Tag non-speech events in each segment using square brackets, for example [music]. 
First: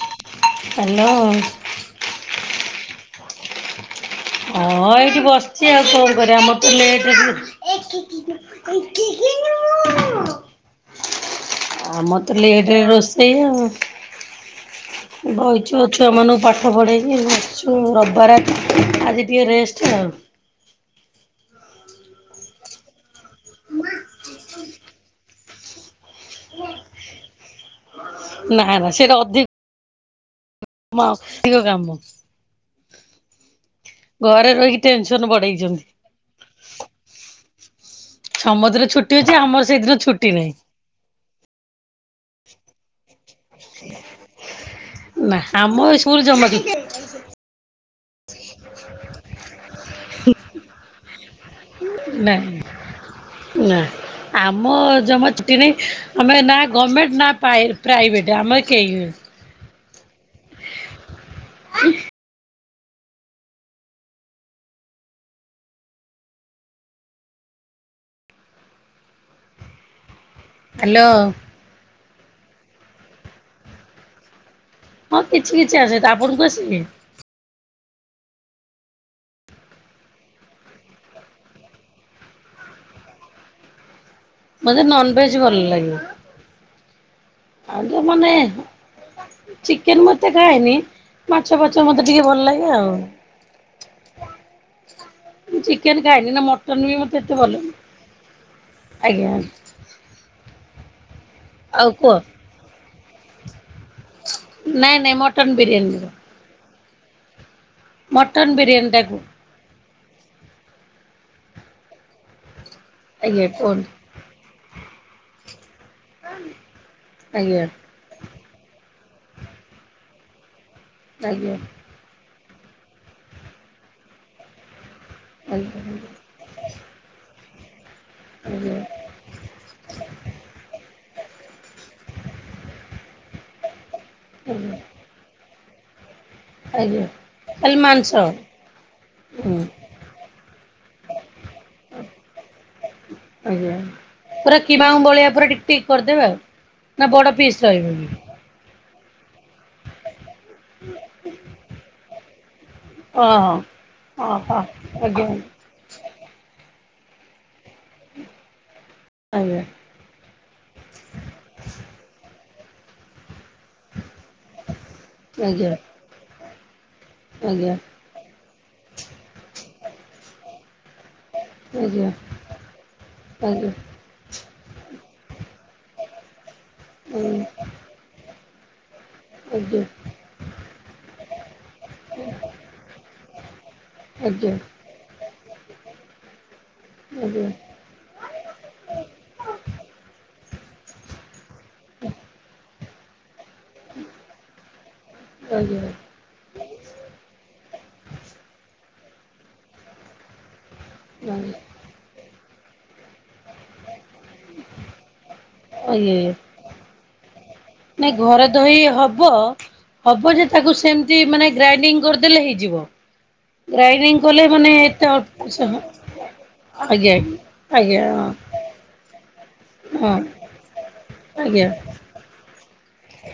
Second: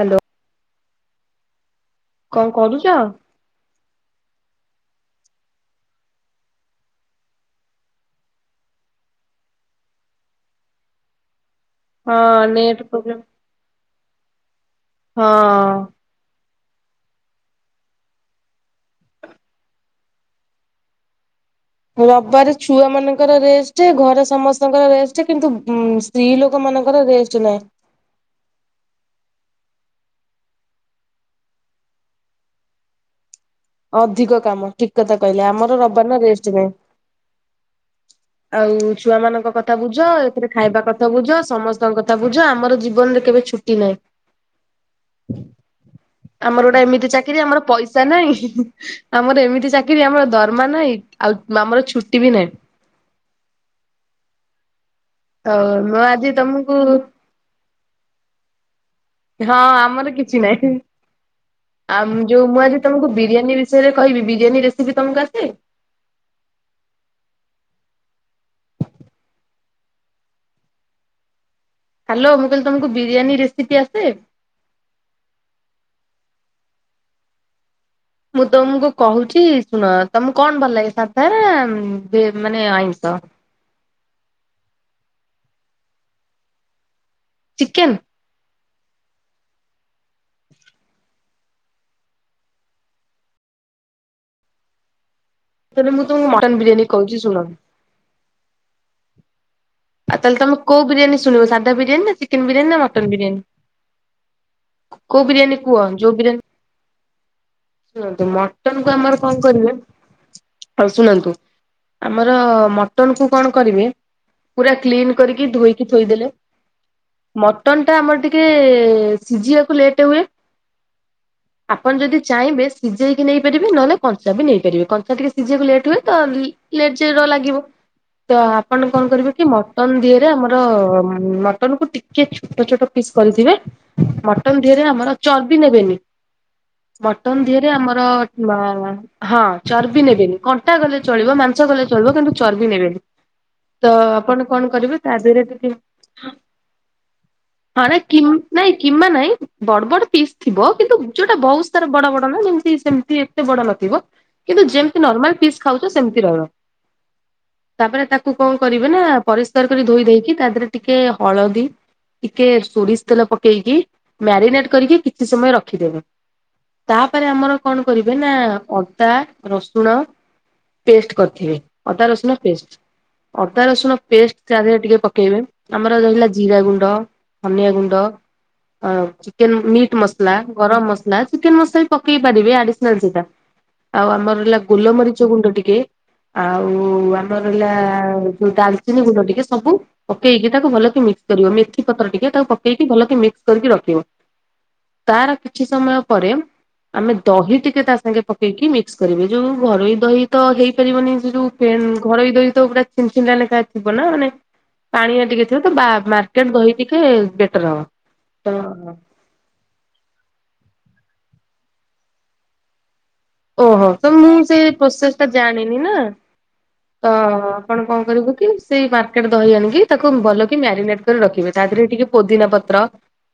Hello. Hello. କଣ କରୁଛ? ହଁ ଏଇଠି ବସିଛି ଆଉ କଣ କରିବ, ଆମର ତ ଲେଟରେ ରୋଷେଇ। [unintelligible] ହଁ ଆମର ତ ନେଟ ଲେଟରେ ପ୍ରୋବ୍ଲେମ ରୋଷେଇ ଆଉ। ହଁ। ବଇଛୁ ଛୁଆମାନ ପାଠ ପଢ଼େବି, [inaudible] ରବିବାର। ଆଜି ଟିକିେ ରେଷ୍ଟ ଆଉ। ରବିବାର ଛୁଆ ମାନଙ୍କର ରେଷ୍ଟ, ଘରେ ସମସ୍ତଙ୍କର ରେଷ୍ଟ। କିନ୍ତୁ ଉମ ସ୍ତ୍ରୀ ଲୋକ ମାନଙ୍କର ରେଷ୍ଟ ନାହିଁ। ନା ନା ସେଇଟା ଅଧିକ ମ ଧିକ କାମ। ଅଧିକ ଘରେ କାମ ରହିକି ଠିକ କଥା ଟେନସନ କହିଲେ ଆମର ବଢ଼େଇଛନ୍ତି ରବିବାର ରେଷ୍ଟ ନାଇଁ। ସମସ୍ତଙ୍କର ଆଉ ଛୁଟି ଛୁଆ ଅଛି ମାନଙ୍କ ଆମର କଥା ସେଇଦିନ ବୁଝ ଛୁଟି ଏଥିରେ ନାହିଁ ଖାଇବା କଥ ଥ ବୁଝ ସମସ୍ତଙ୍କ କଥା ବୁଝ ଆମର ଜୀବନରେ କେବେ ଛୁଟି ନାଇ ନା ଆମ ସ୍କୁଲ ଜମା ଆମର ଛୁଟି ଗୋଟେ ଏମିତି ଚାକିରି ଆମର ପଇସ ଚା ପିଇଲୁ ନାଇଁ ଆମର ଏମିତି ଚାକିରି ଆମର ଦରମା ନାଇ। ଆଉ ଆମର ଛୁଟି ବି ନାହିଁ ନାଇ। ନା ଆମ ଜମା ଛୁଟି ଆଉ ନାଇ ମୁଁ ଆଜି ଆମେ ନା ତମକୁ ଗମେଣ୍ଟ ନା ପାଏ ପ୍ରାଇଭେଟ୍ ଆମ କେହି ନୁଏ। ହଁ ଆମର କିଛି ନାହିଁ ଆ ଯୋଉ ମୁଁ ଆଜି ତମକୁ ବିରିୟାନୀ ବିଷୟରେ କହିବି ବିରିୟାନୀ ରେସିପି ତମକୁ ଆସେ? ହାଲୋ। ହାଲୋ ମୁଁ କହିଲି ତମକୁ ବିରିୟାନୀ ରେସିପି ଆସେ? ହଁ କିଛି କିଛି ଆସେ ତପରକୁ ଆସେନି। ମୁଁ ତମକୁ କହୁଛି ଶୁଣ ତମକୁ କଣ ଭଲ ଲାଗେ ସାଧାନା ମାନେ ଅଇଁଷ? ମତେ ନନ ଭେଜେ ଭଲ ଲାଗେ। ଆଉ ଚିକେନ ଜୋଉ ମାନେ ଚିକେନେ ମତେ ଖାଏନି ମାଛ ଫାଛ ମତେ ଟିକେ ଭଲ ଲାଗେ ଆଉ। ମୁଁ ତାହେଲେ ଚିକେନେ ତମକୁ ଖାଇନି ନା ବିରିୟାନୀ ମଟନ ବି କହୁଛି ମତେ ଶୁଣ। ଏତେ ଭଲନି ଆଜ୍ଞା। ଆଉ ତାହେଲେ ତମେ କଉ ବିରିୟାନୀ ଶୁଣିବ ସାଧା ଆଉ ବିରିାନି କୁହ ନା ଚିକେନେ ବିରିୟାନୀ ନା ମଟନ ବିରିୟାନୀ? ନାଇଁ ନାଇଁ କୋଉ ମଟନ ବିରିୟାନୀ କୁହ ଯୋଉ ବିରିୟାନୀ ଶୁଣନ୍ତୁ ମଟନ ବିରିୟାନୀ କୁ ଟା ଆମର କୁହ କଣ କରିବା ଆଉ ଶୁଣନ୍ତୁ ଆମର ମଟନ କୁ ଆଜ୍ଞା କଣ କରିବେ କୁହନ୍ତୁ ପୁରା କ୍ଲିନ କରିକି ଧୋଇକି ଥୋଇଦେଲେ ଆଜ୍ଞା ମଟନ୍ ସେଇଟା ଆମର ଟିକେ ସିଝିବାକୁ ଲେଟେ ହୁଏ। ଆଜ୍ଞା। ଆପଣ ଯଦି ଚାହିଁବେ ସିଝେଇକି ନେଇପାରିବେ ନହେଲେ କଂଞ୍ଚା ବି ନେଇପାରିବେ କଂଞ୍ଚା ଟିକେ ସିଝେଇବାକୁ ଲେଟ୍ ଆଜ୍ଞା ହୁଏ ତ ଲେଚେର ଲାଗିବ ତ ଆଜ୍ଞା ଆପଣ କଣ କରିବେ କି ମ ମଟ ଦିଅରେ ଆମର ମଟନ କୁ ଟିକେ ଛୋଟ ଛୋଟ ପିସ୍ କରିଥିବେ। ମଟନ ଧିହରେ ଆମର ଚର୍ବି ନେବେନି। ଆଜ୍ଞା ମଟନ୍ ଦେହରେ ଖାଲି ଆମର ମାଂସ ହଁ ହୁଁ ଚର୍ବି ନେବେନି କଣ କଟା ଗଲେ ଚଳିବ ମାଂସ ଗଲେ ଚଳିବ କିନ୍ତୁ ଚର୍ବି ନେବେନି। ଆଜ୍ଞା ତ ଆପଣ ପୁରା କଣ କରିବେ କିିବାମ୍ୱ ତା ଭଳିଇଆ ଦେହରେ ପୁରା ଟିକ୍ ଟିକେ ଟିକ୍ କରିଦେବେ ଆଉ। ନା ବଡ ପିସ୍ ହଁ ରହିବ ନାଇଁ କି ବି ନାଇଁ କିମ୍ମା ନାଇଁ ବଡ ବଡ ପିସ୍ ଥିବ କିନ୍ତୁ ଯୋଉଟା ବହୁତ ସାରା ବଡ ବଡ ନା ଯେମିତି ଯେମିତି ଏତ ଓହୋ। ବଡ ଓହୋ ନଥିଙ୍କିନ୍ତୁ ଜେମିତି ଆଜ୍ଞା ନର୍ମଲ ତିଥି ଖାଉଛ ସେମିତି ରହିବ ତାପରେ ତାକୁ କଣ କରିବେ ନା ଆଜ୍ଞା ପରିଷ୍କାର କରି ଧୋଇ ଦେଇକି ତା ଦେହରେ ଟିକେ ହଳଦୀ ଟିକେ ସୋରିଷ ତେଲ ପକେଇକି ମ୍ୟାରିନେଟ୍ କରିକି କିଛି ସମୟ ଆଜ୍ଞା ଆଜ୍ଞା ରଖିଦେବ। ତାପରେ ଆମର ଆଜ୍ଞା। କଣ କରିବେ ନା ଅଦା ରସୁଣ ପେଷ୍ଟ କରିଥିବେ? ଅଟା ଆଜ୍ଞା ରସୁଣ ପେଷ୍ଟ ଆଜ୍ଞା ଅଟା ଆଜ୍ଞା ଆଜ୍ଞା ରସୁଣ ପେଷ୍ଟ ତାହରେ ଟିକେ ପକେଇବେ ଆମର ରା ଜିରା ଗୁଣ୍ଡ ଧନିଆ ଗୁଣ୍ଡ ଅ ଚିକେନ୍ ଆଜ୍ଞା। ମିଟ୍ ମସଲା ଗରମ ମସଲା ଚିକେନ୍ ମସଲା ପକେଇ ପାରିବେ ଆଡିସ୍ନାଲ ସେଟା ଆଉ ଆମର ହେଲା ଗୋଲମରିଚ ଗୁଣ୍ଡ ଟିକେ ଆଉ ଆମର ଆଜ୍ଞା ହେଲା ଯୋଉଟା ଚିନି ଗୁଣ୍ଡ ଟିକେ ସବୁ ପକେଇକି ତାକୁ ଭଲକି ମିକ୍ସ କରିବ ମେଥି ପତ୍ର ଟିକେ ତାକୁ ପକେଇକି ଭଲକ ମିକ୍ସ କରିକି ରଖିବ ତାର କିଛି ସମୟ ପରେ ଆମେ ଦହି ଟିକେ ତା ସାଙ୍ଗେ ପକେଇକି ମିକ୍ସ କରିବେ ଯୋଉ ଘରୋଇ ଦହି ତ ହେଇପାରିବନି ସେ ଯେହେତୁ ଘରୋଇ ଦହି ତ ପୁରା ଛି ଛିଣ୍ଡା ଲେଖା ଥିବ ନା ମାନେ ପାଣିଆ ଟିକେ ଥିବ ତ ଆଜ୍ଞା ମାର୍କେଟ ଦହି ଟିକେ ବେଟର ହବ। ନାଇଁ ଘର ଦହି ତ ହବ୍ ବ ହବ ଯେ ତାକୁ ସେମିତି ମାନେ ଗ୍ରାଇଡିଙ୍ଗ କରିଦେଲେ ହେଇଯିବ। ଓହୋ ତ ଗ୍ରାଇଣ୍ଡିଙ୍ଗ ମୁଁ କଲେ ମାନେ ସେଇ ଏତେ ପ୍ରୋସେସ୍ ଅଳ୍ପ ଟା ଆଜ୍ଞା ଜାଣିନି ନା। ତ ଆପଣ କଣ ଆଜ୍ଞା କରିବୁ କି ସେଇ ମାର୍କେଟ ଦହି ଆଣିକି ହଁ ତାକୁ ହଁ ଭଲ କି ମ୍ୟାରିନେଟ ରଖିବେ ତା ଆଜ୍ଞା। ଦେହରେ ଟିକେ ପୋଦିନା ପତ୍ର,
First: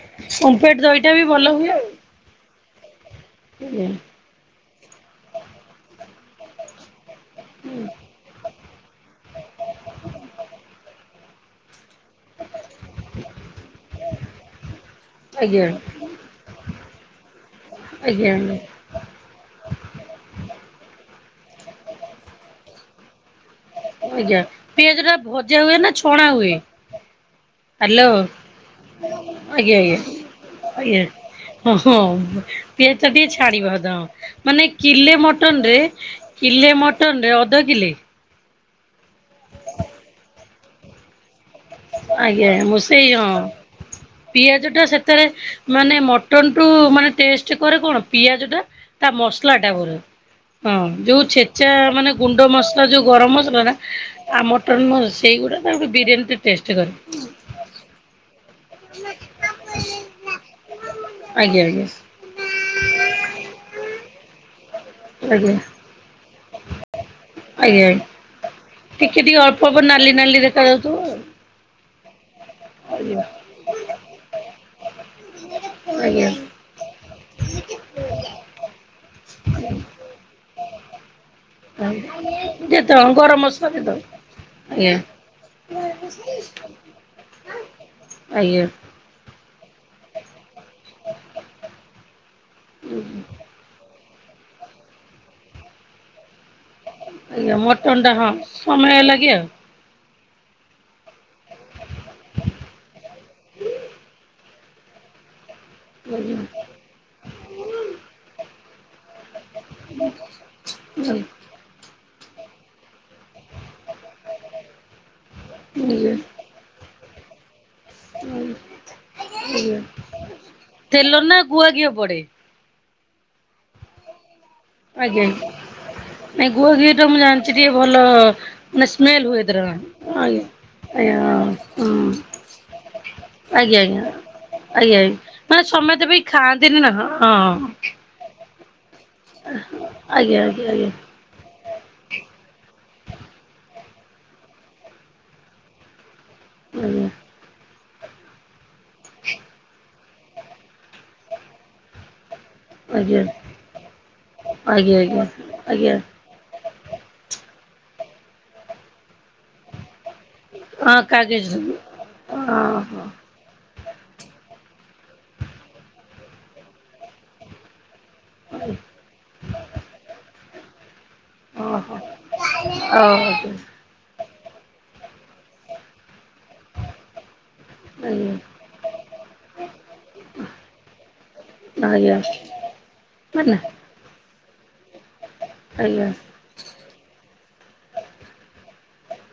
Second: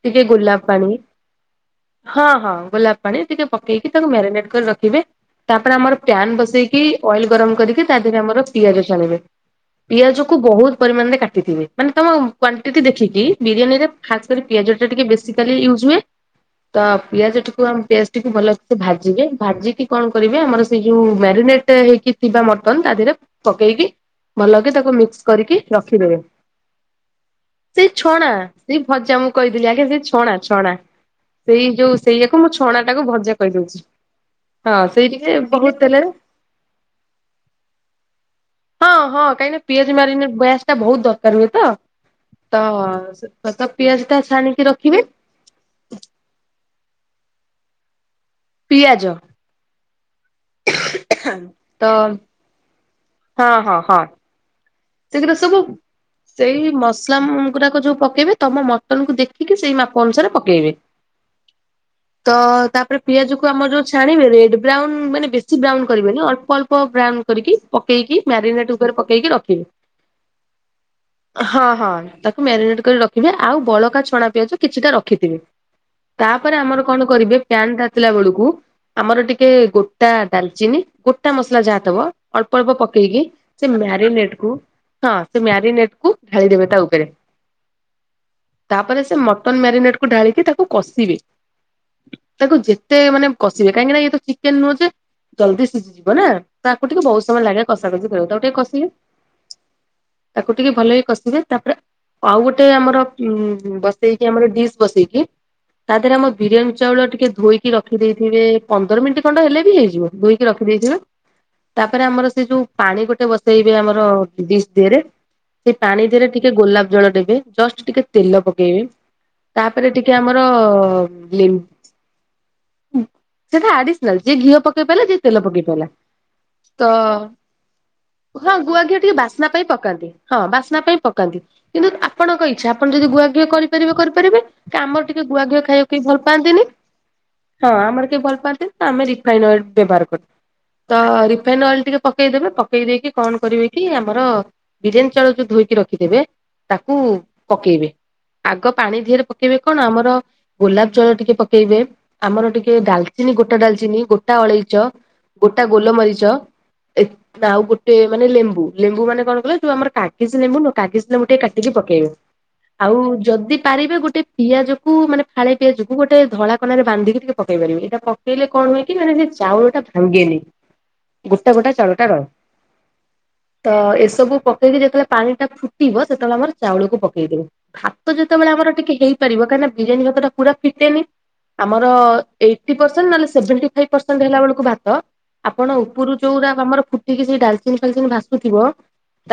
ଟିକେ ଗୋଲାପ ଓମ୍ଫେଡ ପାଣି। ଦହିଟା ବି ଭଲ ହୁଏ ଆଉ। ହଁ ହଁ, ଗୋଲାପ ପାଣି ଟିକେ ଆଜ୍ଞା ପକେଇକି ତାକୁ ମ୍ୟାରିନେଟ କରି ରଖିବେ। ତାପରେ ଆମର ପ୍ୟନ୍ ବସେଇ କି ଅଏଲ ଗରମ କରିକି ତା ଦେହରେ ଆମର ପିଆଜଛାଣିବେ। ପିଆଜ କୁ ବହୁତ ପରିମାଣରେ କାଟିଥିବେ। ମାନେ ତମ କ୍ୱଣ୍ଟିଟି ଦେଖିକି ବିରିୟାନୀରେ ଫାସ୍ କରି ପିଆଜ ଟା ଟିକେ ବେଶିକାଲି ଆଜ୍ଞା ୟୁଜ୍ ହୁଏ। ତ ପିଆଜ ଟିକୁ ଆମେ ପେଷ୍ଟକୁ ଆଜ୍ଞା ଭଲସେ ଭାଜିବେ। ଭାଜ ଜିକି କଣ କରିବେ ଆମର ସେ ଯୋଉ ମ୍ୟାରିନେଟ ହେଇକି ଥିବା ମଟନ ତା ଦେହରେ ପକେଇକି ଆଜ୍ଞା। ଭଲକି ତାକୁ ପିଆଜ ଟା ମିକ୍ସ ଭଜା କରିକି ହୁଏ ନା ରଖିଦେବେ। ଛଣା ହୁଏ? ସେଇ ହ୍ୟାଲୋ ଛଣା ସେ ଭଜା ମୁଁ କହିଥିଲି ଆଜ୍ଞା ସେ ଛଣା ଛଣା। ସେଇ ହ ଯୋଉ ହଁ ସେଇଆକୁ ମୁଁ ଛଣା ପିଆଜ ଟାକୁ ଟା ଭଜା ଟିକେ କହିଦଉଛି [unintelligible] ମାନେ ହଁ ସେଇ କିଲେ ଟିକେ ବହୁତ ମଟନରେ ତେଲରେ କିଲେ ମଟନରେ ଅଧ କିଲେ ହଁ ହଁ କାହିଁକି ନା ପିଆଜ ମାରିନେଟ୍ ବୟାସ ଟା ବହୁତ ଦରକାର ହୁଏ ତ। ଆଜ୍ଞା ମୁଁ ସେଇ ହଁ ତ ତ ପିଆଜ ଟା ଛାଣିକି ପିଆଜ ଟା ରଖିବେ ସେଥେରେ ମାନେ ମଟନ ଟୁ ମାନେ ଟେଷ୍ଟ କରେ କଣ ପିଆଜ। ପିଆଜ ତା ମସଲା କର ହଁ ଯୋଉ ଛେଚା ତ ମାନେ ଗୁଣ୍ଡ ମସଲା। ଯଉ ଗରମ ହଁ ମସଲା ଟା ହଁ ହଁ ଆଉ ମଟନ୍ ସେଗୁରା ସବୁ ସେଇଗୁରା ତାଙ୍କୁ ବିରିୟାନୀ ସେଇ ମସଲା ଗୁରାକ ଯୋଉ ପକେଇବେ ତମ ମଟନ କୁ ଦେଖିକି ସେଇ ମାପ ଅନୁସାରେ ପକେଇବେ। ଆଜ୍ଞା ଆଜ୍ଞା ତ ତାପରେ ପିଆଜ କୁ ଆମର ଯୋଉ ଛାଣିଦେବେ ରେଡ ବ୍ରାଉନ ମାନେ ଆଜ୍ଞା। ବେଶୀ ବ୍ରାଉନ କରିବେନି ଅଳ୍ପ ଅଳ୍ପ ବ୍ରାଉନ କରିକି ଆଜ୍ଞା ଆଜ୍ଞା। ପକେଇକି ମ୍ୟାରିନେଟ ଉପରେ ଟିକେ ପକେଇକି ଟିକେ ଅଳ୍ପ ରଖିବେ। ଅଳ୍ପ ନାଲି ନାଲି ଦେଖ ଖା ଯାଉଥିବ। ହଁ ହଁ ତ ମାରିନେଟ କରି ଆଜ୍ଞା। ରଖିବେ ଆଉ ବଳକା ଛଣା ପିଆଜ କିଛିଟା ରଖିଥିବେ। ଆଜ୍ଞା ତାପରେ ଆମର କଣ କରିବେ ପ୍ୟାନ ତାତିଲା ବେଳକୁ? ଆମର ଟିକେ ଗୋଟା ଡାଲଚିନି ଗୋଟା ମସଲା ଆଜ୍ଞା। ଯାହାଦବ। ଅଳ୍ପ ଅଳ୍ପ ଦେଇଦବ ପକେଇକି ଗରମ ମସଲା ସେ ଦେଇଦବ ମ୍ୟାରିନେଟ କୁ ଆଜ୍ଞା। ହଁ ସେ ମ୍ୟାରିନେଟ କୁ ଢାଳି ଦେବେ ତା ଉପରେ। ଆଜ୍ଞା। ତାପରେ ସେ ମଟନ ମ୍ୟାରିନେଟ୍କୁୁ ଢାଳିକି ତାକୁ କଷିବେ। ତାକୁ ଯେତେ ମାନେ କଷିବେ। କାହିଁକି ନା ଇଏ ତ ଚିକେନ ନୁହଁ ଯେ ଜଲଦି ସିଝିଯିବ ନା? ତ ଆକୁ ଟିକେ ବହୁତ ସମୟ ଆଜ୍ଞା ଲାଗେ ମଟନଟା କଷାକଷି ହଁ କରିବାକୁ। ତାକୁ ଟିକେ ସମୟ କଷିଲୁ। ଲାଗେ ଆଉ। ତାକୁ ଟିକେ ଭଲକି କଷିବେ ତାପରେ ଆଉ ଗୋଟେ ଆମର ଉ ବସେଇକି ଆମର ଡିସ୍ ବସେଇକି। ତା ଦେହରେ ଆମ ବିରିୟାନୀ ଚାଉଳ ଟିକେ ଧୋଇ କି ରଖିଦେଇଥିବେ ପନ୍ଦର ମିନିଟ୍ ଖଣ୍ଡ ହେଲେ ବି ହେଇଯିବ ଧୋଇକି ରଖିଦେଇଥିବେ। ତାପରେ ଆମର ସେ ଯୋଉ ପାଣି ଗୋଟେ ବସେଇବେ ଆମର ଡିସ୍ ଦେହରେ। ସେଇ ପାଣି ଆଜ୍ଞା। ଦେହରେ ଟିକେ ଗୋଲାପ ଜଳ ଦେବେ। ଜଷ୍ଟ ଟିକେ ତେଲ ପକେଇବେ। ତାପରେ ଟିକେ ଆମର ତେଲ ନା ଲିମ୍ବ ଗୁଆ ଘିଅ ପଡେ? ସେଟା ଆଡିସନାଲ ଯେ ଘିଅ ପ କେଇ ପାରିଲା ଯିଏ ଆଜ୍ଞା ତେଲ ପକେଇ ପାରିଲା ନାଇଁ ଗୁଆ ତ ଘିଅ ଟା ମୁଁ ଜାଣିଛି ଟିକେ ଭଲ ହଁ ଗୁଆ ମାନେ ଘିଅ ଟିକେ ସ୍ମେଲ ବାସ୍ ହୁଏ ତାର ପକାନ୍ତି ହଁ ଆଜ୍ଞା ବାସ୍ନା ପାଇଁ ଆଜ୍ଞା ପକାନ୍ତି। କିନ୍ତୁ ଆପଣଙ୍କ ଇଚ୍ଛା ଆପଣ ଯଦି ଗୁଆ ଘିଅ ଆଜ୍ଞା କରିପାରିବେ ଆଜ୍ଞା। କରିପାରିବେ। ଆମର ଆଜ୍ଞା ଟିକେ ଗୁଆ ଘିଅ ମାନେ ଖାଇବାକୁ ଏ ସମେତେ ଭଲ ବି ପାଆନ୍ତିନି। ଖାଆନ୍ତିନି ନା ହଁ ହଁ। ଆମର କେହି ଭଲ ପାଆନ୍ତିନି ତ ଆମେ ରିଫାଇନ ଅଏଲ୍ ବ୍ୟବହାର କରୁ ଆଜ୍ଞା ଆଜ୍ଞା ଆଜ୍ଞା। ତ ରିଫାଇନ ଅଏଲ୍ ଟିକେ ପକେଇଦେବେ ପକେଇ ଦେଇକି କଣ କରିବେ କି ଆମର ବିରିୟାନୀ ଚାଉଳ ଯୋଉ ଧୋଇକି ରଖିଥିବେ। ତାକୁ ଆଜ୍ଞା ପକେଇବେ। ଆଗ ପାଣି ଦିହରେ ପକେଇବେ କଣ ଆମର ଗୋଲାପ ଜଳ ଟିକେ ପକେଇବେ। ଆମର ଟିକେ- ଆଜ୍ଞା ଡାଲଚିନି ଗୋଟା ଡାଲଚିନି, ଗୋଟା ଅଳେଇଚ, ଆଜ୍ଞା ଆଜ୍ଞା ଗୋଟା ଆଜ୍ଞା ଗୋଲମରିଚ- ଏ ଆଉ ଗୋଟେ ମାନେ ଲେମ୍ବୁ ଲେମ୍ବୁ ମାନେ କଣ କଲେ ଯୋଉ ଆମର କା- କିଛି ନେବୁ ନୁହଁ ହଁ କାଗିଜି ଲେମ୍ବୁଟେ କାଗଜ କାଟିକି ପକେଇବେ ଆଉ ଓହୋ ଯଦି ପାରିବେ ଗୋଟେ ପିଆଜକୁ ମାନେ ଫାଳେ ପିଆଜକୁ ଗୋଟେ ଧଳା କନାରେ ବାନ୍ଧିକି ଟିକେ ପକେଇ ପାରିବେ ଏଇଟା ପ ପକେଇଲେ କଣ ହୁଏ କି ମାନେ ସେ ଚାଉଳ ଟା ଭାଙ୍ଗେନି ଗୋଟା ଗୋଟା ଚାଉଳ ଟା ରହେ। [unintelligible] ଅହ। ତ ଏସବୁ ପକେଇକି ଯେତେବେଳେ ପାଣିଟା ଫୁଟିବ ସେତେବେଳେ ଆମର ଚାଉଳକୁ ପକେଇଦବୁ। ଭାତ ଆଜ୍ଞା। ଯେତେବେଳେ ଆମର ଟିକେ ହେଇପାରିବ କାହିଁକିନା ବିରିୟାନୀ ଭାତ ଟା ପୁରା ଫିଟେନି। ଆମର ଆଜ୍ଞା ଏଇଟି ପର୍ସେଣ୍ଟ ନହେଲେ ମାନେ ସେଭେଣ୍ଟି ଫାଇଭ ପରସେଣ୍ଟ ହେଲା ବେଳକୁ ଭାତ ଆପଣ ଆଜ୍ଞା ଆଜ୍ଞା ଉପରୁ ଯଉରା ତମର ଫୁଟିକି ସେ ଡାଲଚିନ ଫାଲଚିନ ଭାସ କୁହ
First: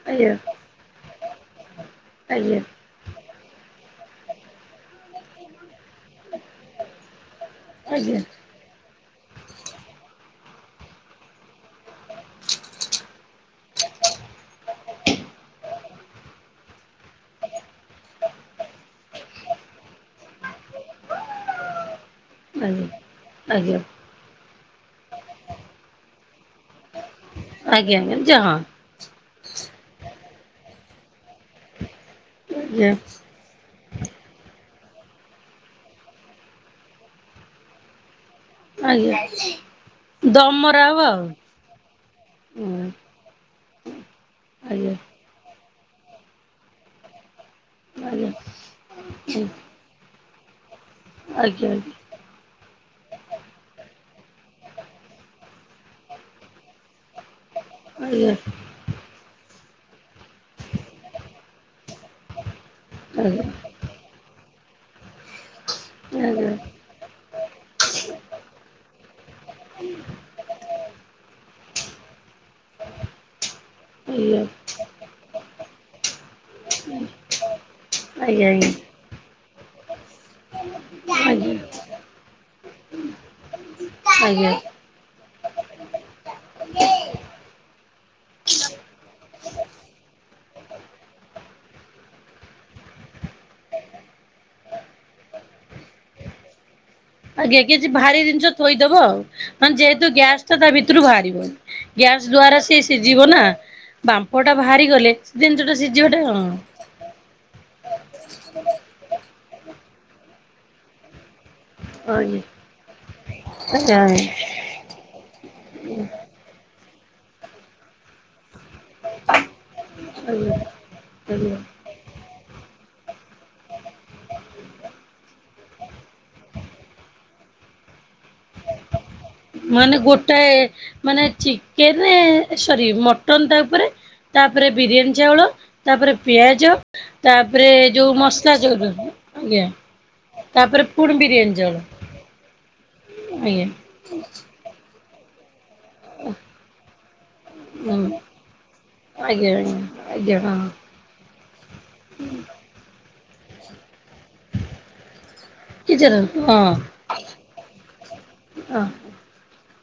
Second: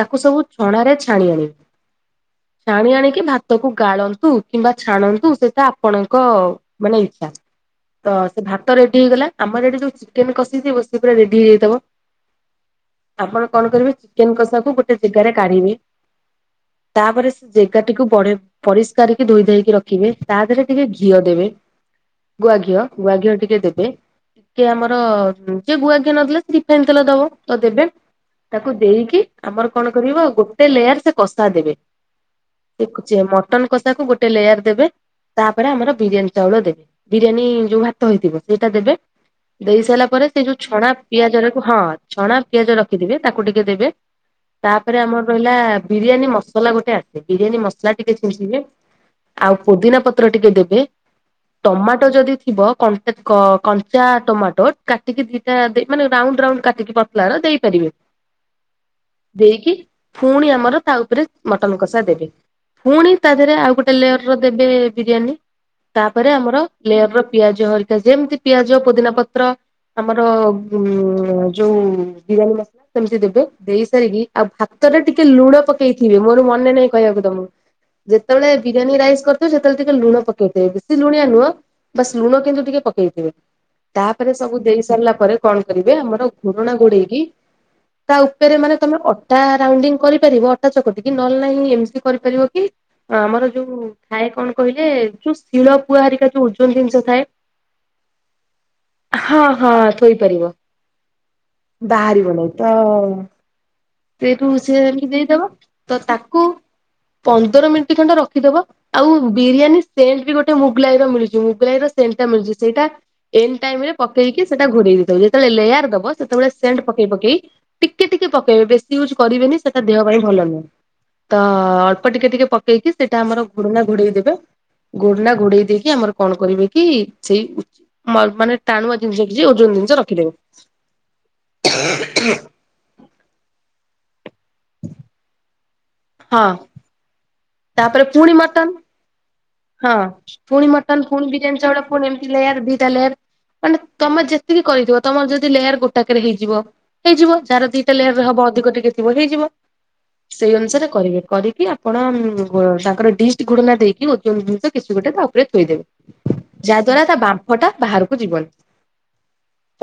ତାକୁ ସବୁ ଛଣାରେ ଛାଣିବେ। ଆଜ୍ଞା ଆଜ୍ଞା [unintelligible] ଆଣି ଆଣିକି ଭାତକୁ ଗାଳନ୍ତୁ କିମ୍ବା ଛାଣନ୍ତୁ ସେଇଟା ଆପଣଙ୍କ ମାନେ ଇଚ୍ଛା। ତ ଆଜ୍ଞା। ସେ ଭାତ ରେଡି ହେଇଗଲା। ଆମର ଏଠି ଯୋଉ ଚିକେନ କଷି ଥିବୁ ସିଏ ପୁରା ରେଡି ହେଇଯାଇଥିବ। ଆପଣ କଣ କରିବେ ଚିକେନ କଷା କୁ ଗୋଟେ ଗିନାରେ କାଢିବେ? ତାପରେ ସେ ଜାଗାଟିକୁ ବଢେଇ ପରିଷ୍କାର କିି ଧୋଇ ଧୋଇକି ରଖିବେ ତା ଦେହରେ ଟିକେ ଘିଅ ଦେବେ। ଗୁଆଘିଅ ଗୁଆଘିଅ ଆଜ୍ଞା ଟିକେ ଆଜ୍ଞା ଦେବେ। କି ଆମର ଯିଏ ଗୁଆଘିଅ ନଦେଲା ସେ ରିଫାଇନ ତେଲ ଦବ ଦେବେ। ଯାହା ତାକୁ ଦେଇକି ଆମର କଣ କରିବ ଗୋଟେ ଲେୟାର ସେ କଷା ଦେବେ। ଆଜ୍ଞା। ମଟନ କଷାକୁ ଗୋଟେ ଲେୟାର ଦେବେ ତାପରେ ଆମର ବିରିୟାନୀ ଚାଉଳ ଦେବେ। ବିରିୟାନୀ ଯୋଉ ଭା - ଥୋଇଥିବେ ସେଇଟା ଦେବେ। ଆଜ୍ଞା ଦେଇ ସାରିଲା ପରେ ସେଇ ଯୋଉ ଦମରା ଛଣା ହବ ଆଉ ପିଆଜରକୁ ହଁ ଛଣା ହୁଁ ପିଆଜ ରଖିଥିବେ। ତାକୁ ଟିକେ ଦେବେ। ଆଜ୍ଞା। ତାପରେ ଆମର ରହିଲା ବିରିୟାନୀ ମସଲା ଗୋଟେ ଆସେ ବିରିୟାନୀ ମସ ସ୍ଲାଇଡ୍ ଟିକେ ଆଜ୍ଞା ଛିଞ୍ଚିବେ ହୁଁ ଆଉ ପୁଦିନା ପତ୍ର ଟିକେ ଦେବେ ଆଜ୍ଞା ଆଜ୍ଞା ଟମାଟୋ ଯଦି ଥିବ କଞ୍ଚା କ କଞ୍ଚା ଟମାଟୋ କାଟିକି ଦିଟା ମାନେ ରାଉଣ୍ଡ ରାଉଣ୍ଡ କାଟିକି- ଲାଳ ଦେଇପାରିବେ। [unintelligible] ଦେଇକି ଫୁଣି ଆମର ତା ଉପରେ ମଟନ କଷା ଦେବେ ଫୁଣି ତା ଆଜ୍ଞା ଆଜ୍ଞା ଆଜ୍ଞା ଦେହରେ ଆଉ ଗୋଟେ ଲେୟର ର ଦେବେ ବିରିୟାନୀ ତାପରେ ଆଜ୍ଞା ଆମର ଲେୟର ର ପିଆଜ ହରିକା ଯେମିତି ପିଆଜ ପୋଦିନା ପତ୍ର ଆମର ଉ ଯୋଉ ବିରିୟାନୀ ମସଲା ସେମିତି ଦେବେ। ଦେଇ ସାରିକି ଆଉ ଭାତରେ ଟିକେ ଲୁଣ ପକେଇଥିବେ ମୋର ମନେ ନାଇଁ କହିବାକୁ ତମକୁ। ଆଜ୍ଞା ଯେତେବେଳେ ବିରିୟାନୀ ରାଇସ୍ କରି ସେତେବେଳେ ଟିକେ ଲୁଣ ପକେଇଥିବେ ବେଶୀ ଲୁଣିଆ ନୁହଁ ଆଜ୍ଞା। ବାସ୍ ଲୁଣ କିନ୍ତୁ ଟିକେ ପକେଇଥିବେ। ତାପରେ ସବୁ ଦେଇ ସାରିଲା ପରେ କଣ କରିବେ ଆମର ଘୁଡୁଣା ଘୋଡେଇକି ତା ଉପରେ ମାନେ ତମେ ଅଟା ରାଉଣ୍ଡିଂ କରିପାରିବ ଅଟା ଚକଟି କି ନ ହେଲେ ନାହିଁ ଏମିତି କରିପାରିବ କି ଆମର ଯୋଉ ଥାଏ କଣ କହିଲେ ଯୋଉ ଶିଳ ପୁଆ ହାରିକା ଯୋଉ ଓଜନ ଜିନିଷ ଥାଏ ଆଜ୍ଞା କିଛି ଭାରି ଜିନିଷ ଥୋଇଦବ ଆଉ ହଁ ହଁ ମାନେ ଯେହେତୁ ଗ୍ୟାସ ଟା ତା ଭିତରୁ ବାହାରିବନି। ଗ୍ୟାସ ବାହାରିବନି। ଦ୍ଵାରା ତ ସିଏ ସିଝିବ ନା। ବାମ୍ଫ ସେଇଠୁ ଟା ସେ ବାହାରି ଏମିତି ଗଲେ ଦେଇଦବ ଜିନିଷ ଟା ତ ସିଝିବାଟା ହଁ। ତାକୁ ପନ୍ଦର ମିନିଟ୍ ଖଣ୍ଡେ ରଖିଦବ ଆଉ ବିରିୟାନୀ ସେଣ୍ଟ ବି ଗୋଟେ ମୁଗଲାଇ ର ମିଳୁଛି ମୁଗଲାଇ ର ସେଇଟା ଆଜ୍ଞା ମିଳୁଚି ସେଇଟା ଏଣ୍ଡ ଟାଇମ ରେ ଆଜ୍ଞା ଆଜ୍ଞା ପକେଇକି ସେଟା ଘୋଡେ଼ଇ ଦେଇଥିବ ଯେତେବେଳେ ଲେୟାର ଦବ ସେତବେଳେ ସେଣ୍ଟ ପକେଇ ପକେଇ ଟିକେ ଟିକେ ପକେଇବେ ବେଶୀ ୟୁଜ କରିବେନି ସେଟା ଦେହ ପାଇଁ ଭଲ ନୁହେଁ ତ ଆଜ୍ଞା। ଅଳ୍ପ ଟିକେ ଟିକେ ପ ସେଇଠି ସେଟା ଆମର ଘୋଡ଼ଣା ଘୋଡ଼େଇ ଦେବେ। ଘୋଡଣା ଘୋଡେଇ ଦେଇକି ଆମର କଣ କରିବେ କି ସେଇ [unintelligible] ମା ମାନେ ଟାଣୁଆ ଜିନିଷ [unintelligible] ମାନେ ରଖିଦେବେ ଗୋଟେଏ, ମାନେ ଚିକେନ୍ ଏ ସରି ମଟନ୍ ତା ଉପରେ, ତାପରେ ବିରିୟାନୀ ଚାଉଳ, ତାପରେ ହଁ ପିଆଜ। ତାପରେ ଯୋଉ ପୁଣି ମସଲା ମଟନ ଦୋଉଚନ୍ତି ହଁ ପୁଣି ମଟନ ପୁଣି ବିରିୟାନୀ ଚାଉଳ ପୁଣି ଏମିତି ଲେୟାର ଦିଟା ଲେୟାର ଆଜ୍ଞା ମାନେ ତମେ ଯେତେ କରିଥିବ ତମର ଯଦି ଲେୟାର ଗୋଟେ - ଟକରେ ହେଇଯିବ ହେଇଯିବ ଯାହାର ଦିଟା ହୁଁ ଲେୟାର ରେ ହବ ଅଧିକ ଟିକେ ଥିବ ଆଜ୍ଞା ହେଇଯିବ। ଆଜ୍ଞା ସେଇ ଆଜ୍ଞା ହଁ ଅନୁସାରେ କରିବେ। କରିକି ଆପଣ ତାଙ୍କର ଡିଷ୍ଟ ଗୁଡନା ଦେଇକି ଓଜନ କିଛି ଗୋଟେ ତା ଉପରେ କିଚେର ଥୋଇଦେବେ ହଁ ଯାହା ଦ୍ଵାରା ତା ବାମ୍ଫ ଟା ବାହାରକୁ ଯିବନି। ହଁ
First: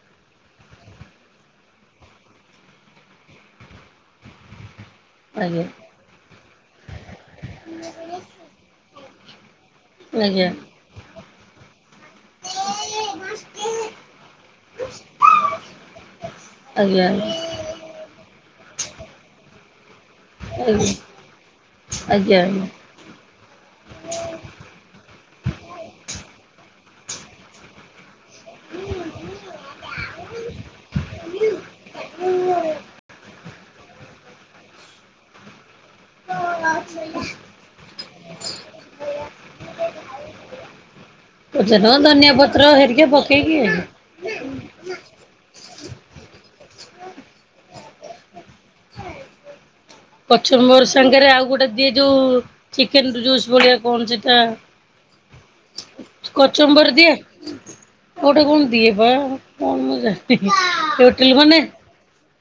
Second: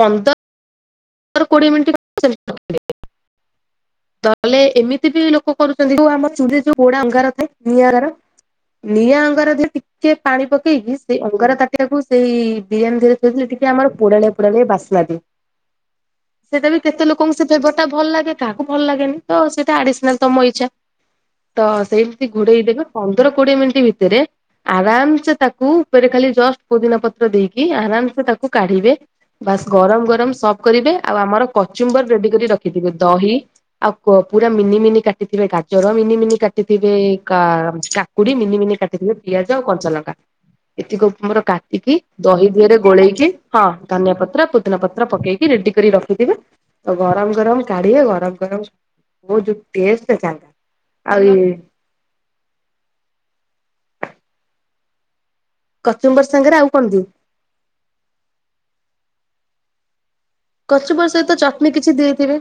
ପନ୍ଦର ରୁ କୋଡିଏ ମିନିଟ [unintelligible] ତ [inaudible] କଲେ ଏମିତି ବି ଲୋକ ଆଜ୍ଞା କରୁଛନ୍ତି। ଯୋଉ ଆମ ଚ ଯୋଉ ଗୋଡା ଅଙ୍ଗାର ଥାଏ ନିଆର। ନିଆଁ ଅଙ୍ଗାରରେ ଟିକେ ପାଣି ଆଜ୍ଞା ପକେଇକି ସେଇ ଅଙ୍ଗାର ତାଟିିବାକୁ ସେଇ ବିରିୟାନୀରେ ଥୋଇଥିଲେ ଟିକେ ଆମର ପୋଳାଳିଆ ବାସନା ଦିଏ। ସେଟା ବି କେତେ ଆଜ୍ଞା ଲୋକଙ୍କ ସେ ଫ୍ଲେବର୍ ଟା ଭଲ ଲାଗେ କାହାକୁ ଭଲ ଲାଗେନି ତ ସେଇଟା ଆଡିଷ୍ଣଲ ତମ ଇଛା। ଆଜ୍ଞା ଆଜ୍ଞା ତ ସେମିତି ଘୋଡେଇ ଆଜ୍ଞା ଦେବେ ପନ୍ଦର କୋଡିଏ ମିନିଟ୍ ଭିତରେ ଆରାମ ସେ ତାକୁ ଉପରେ ଖାଲି ଜଷ୍ଟ ପୁଦିନା ପତ୍ର ଦେଇକି, ଆରାମ ସେ ତାକୁ କାଢିବେ। ବାସ୍ ଗରମ ଗରମ ସବ କରିବେ ଆଉ ଆମର କଚୁମ୍ବର ରେଡି କରି ରଖିଥିବେ ଦହି ଆଉ କୁଅ ପୁରା ମିନି ମିନି କାଟିଥିବେ ଗା ଜର ମିନି ମିନି କାଟିଥିବେ କା କାକୁଡି ମିନିମିନି କାଟିଥିବେ ପିଆଜ ଆଉ କଞ୍ଚା ଲଙ୍କା। ଏତିକ ଉପମୋର ପଚାର କାଟିକି, ଧନିଆ ଦହି ପତ୍ର ଦିହରେ ହେରିକା ଗୋଳେଇକି ପକେଇକି ହଁ ଆଜ୍ଞା। ଧନିଆ ପତ୍ର ପୁ ପୁଦୀନା ପତ୍ର ପକେଇକି ରେଡି କରି ରଖିଥିବେ। ଗରମ ଗରମ କାଢିବେ ଗରମ ଗରମ ହଯୋଉ ଟେଷ୍ଟ ଚାଙ୍ଗା। କାଚୁବର୍ ସାଙ୍ଗରେ ଆଉ ଗୋଟେ ଦିଏ ଯୋଉ ଚିକେନ୍ ଜୁସ୍ ଭଳିଆ କଣ ସେଟା କଚୁମ୍ବର ସାଙ୍ଗରେ ଆଉ କଣ କଚମ୍ବର ଦିଏ। କୋଉଟି କଣ ଦିଏ ବା କଣ ମୁଁ ଜାଣିନି। କଚୁମ୍ବର ସହିତ ହୋଟେଲ ଗଲି ଚଟଣି [unintelligible] କିଛି ଦେଇଥିବେ।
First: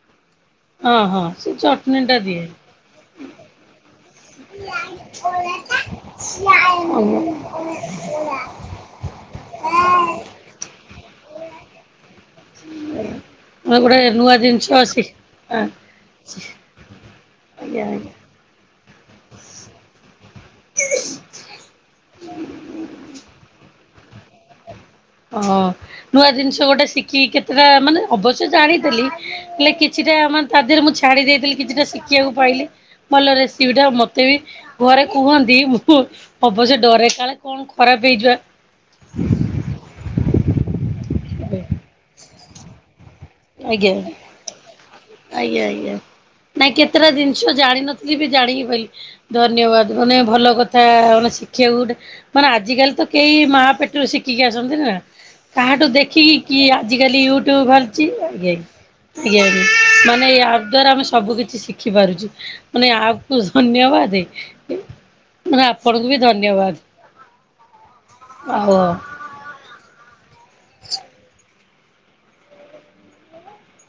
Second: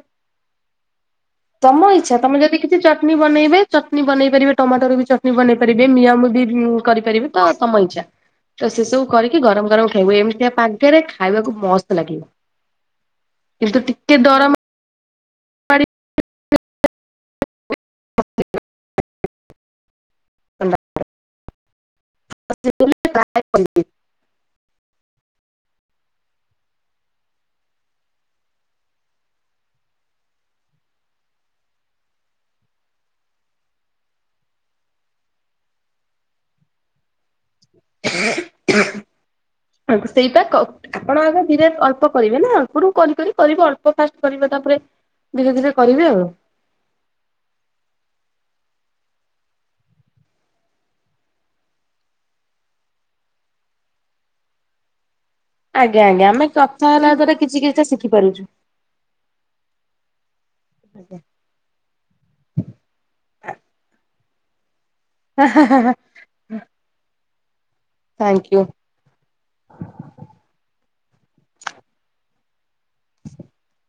ହଁ ହଁ ସେ ତମ ଚଟଣି ଟା ଇଚଛା ଦିଏ। ତମେଦ କିଛି ଚଟନୀ ବନବେ ଚଟୀ ବନେଇ ପାରିବ ଟମାୋରେ ବି ଚଟ ବନେଇ ନିୟମ ବି ଆଉ କରିପାରିବେ ତ ସମଇଛା ତ ସେସବୁ କରିକି ଗରମ ଗରମ ଖାଇବୁ ଏମିତିଆ ପାଖରେ ଖାଇବାକୁ ମସ୍ତ ଲାଗିବ। କିନ୍ତୁ ଗୋଟେ ଟିକେ ନୂଆ ଡର ଜିନିଷ ଅଛି। ହଁ ମାଡି ଆଜ୍ଞା ଆଜ୍ଞା ହ [inaudible] [inaudible] ଅ [inaudible] [inaudible] [unintelligible] ଓ ନୂଆ ଜିନିଷ ଗୋଟେ ଶିଖିକି କେତେଟା ମାନେ ଅବଶ୍ୟ ଜ ଆଣିଥିଲି। ହେଲେ କିଛିଟା ମାନେ ତା ଦେହରେ ମୁଁ ଛାଡି ଦେଇଥିଲି କିଛିଟା ଶିଖିବାକୁ ପାଇଲି। ଭଲ ରେସିବିିଟା ଆଉ ମତେ ବି- ଘରେ କୁହନ୍ତି। ମୁଁ ଅବଶ୍ୟ ଡରେ କାଳେ କଣ ଖରାପ ହେଇଯିବା। ଆ ସେଇଟା ଆପଣ ଆଗ ଧୀରେ ଅଳ୍ପ କରିବେ ନା ଅଳ୍ପରୁ କରି କରି- କରିବ ଅଳ୍ପ ଆଜ୍ଞା। ଫାଷ୍ଟ କରିବ ତାପରେ ଧୀରେ ଆଜ୍ଞା ଧୀରେ ଆଜ୍ଞା। କରିବେ ଆଉ ନାଇଁ କେତେଟା ଜିନିଷ ଜାଣିନଥିଲି ବି ଜାଣିକି ବୋଲି ଧନ୍ୟବାଦ। ମାନେ ଭଲ କଥା ମାନେ ଶିଖିବାକୁ ଗୋଟେ ମାନେ ଆଜିିକାଲି ତ କେହି ମା ପେଟରୁ ଶିଖିକି ଆସଛନ୍ତି ନା। କାହାଠୁ ଆଜ୍ଞା ଆଜ୍ଞା ଦେଖିକି ଆମେ କି କଥା ହେଲା ଆଜିକାଲି ଦ୍ଵାରା କିଛି ୟୁଟ୍ୟୁବ କିଛିଟା ବାହାରଛି ଶିଖିପାରୁଛୁ। ଆଜ୍ଞା୍ଞା। ମାନେ ୟା ଦ୍ଵାରା ଆମେ ସବୁ କିଛି ଶିଖି ପାରୁଛୁ। ମାନେ ଆପକୁ ଧନ୍ୟବାଦ ହେ। ମାନେ ଆପଣଙ୍କୁ ବି ଧନ୍ୟବାଦ। ଥ୍ୟାଙ୍କୟୁ। ଆଉ [inaudible] [inaudible]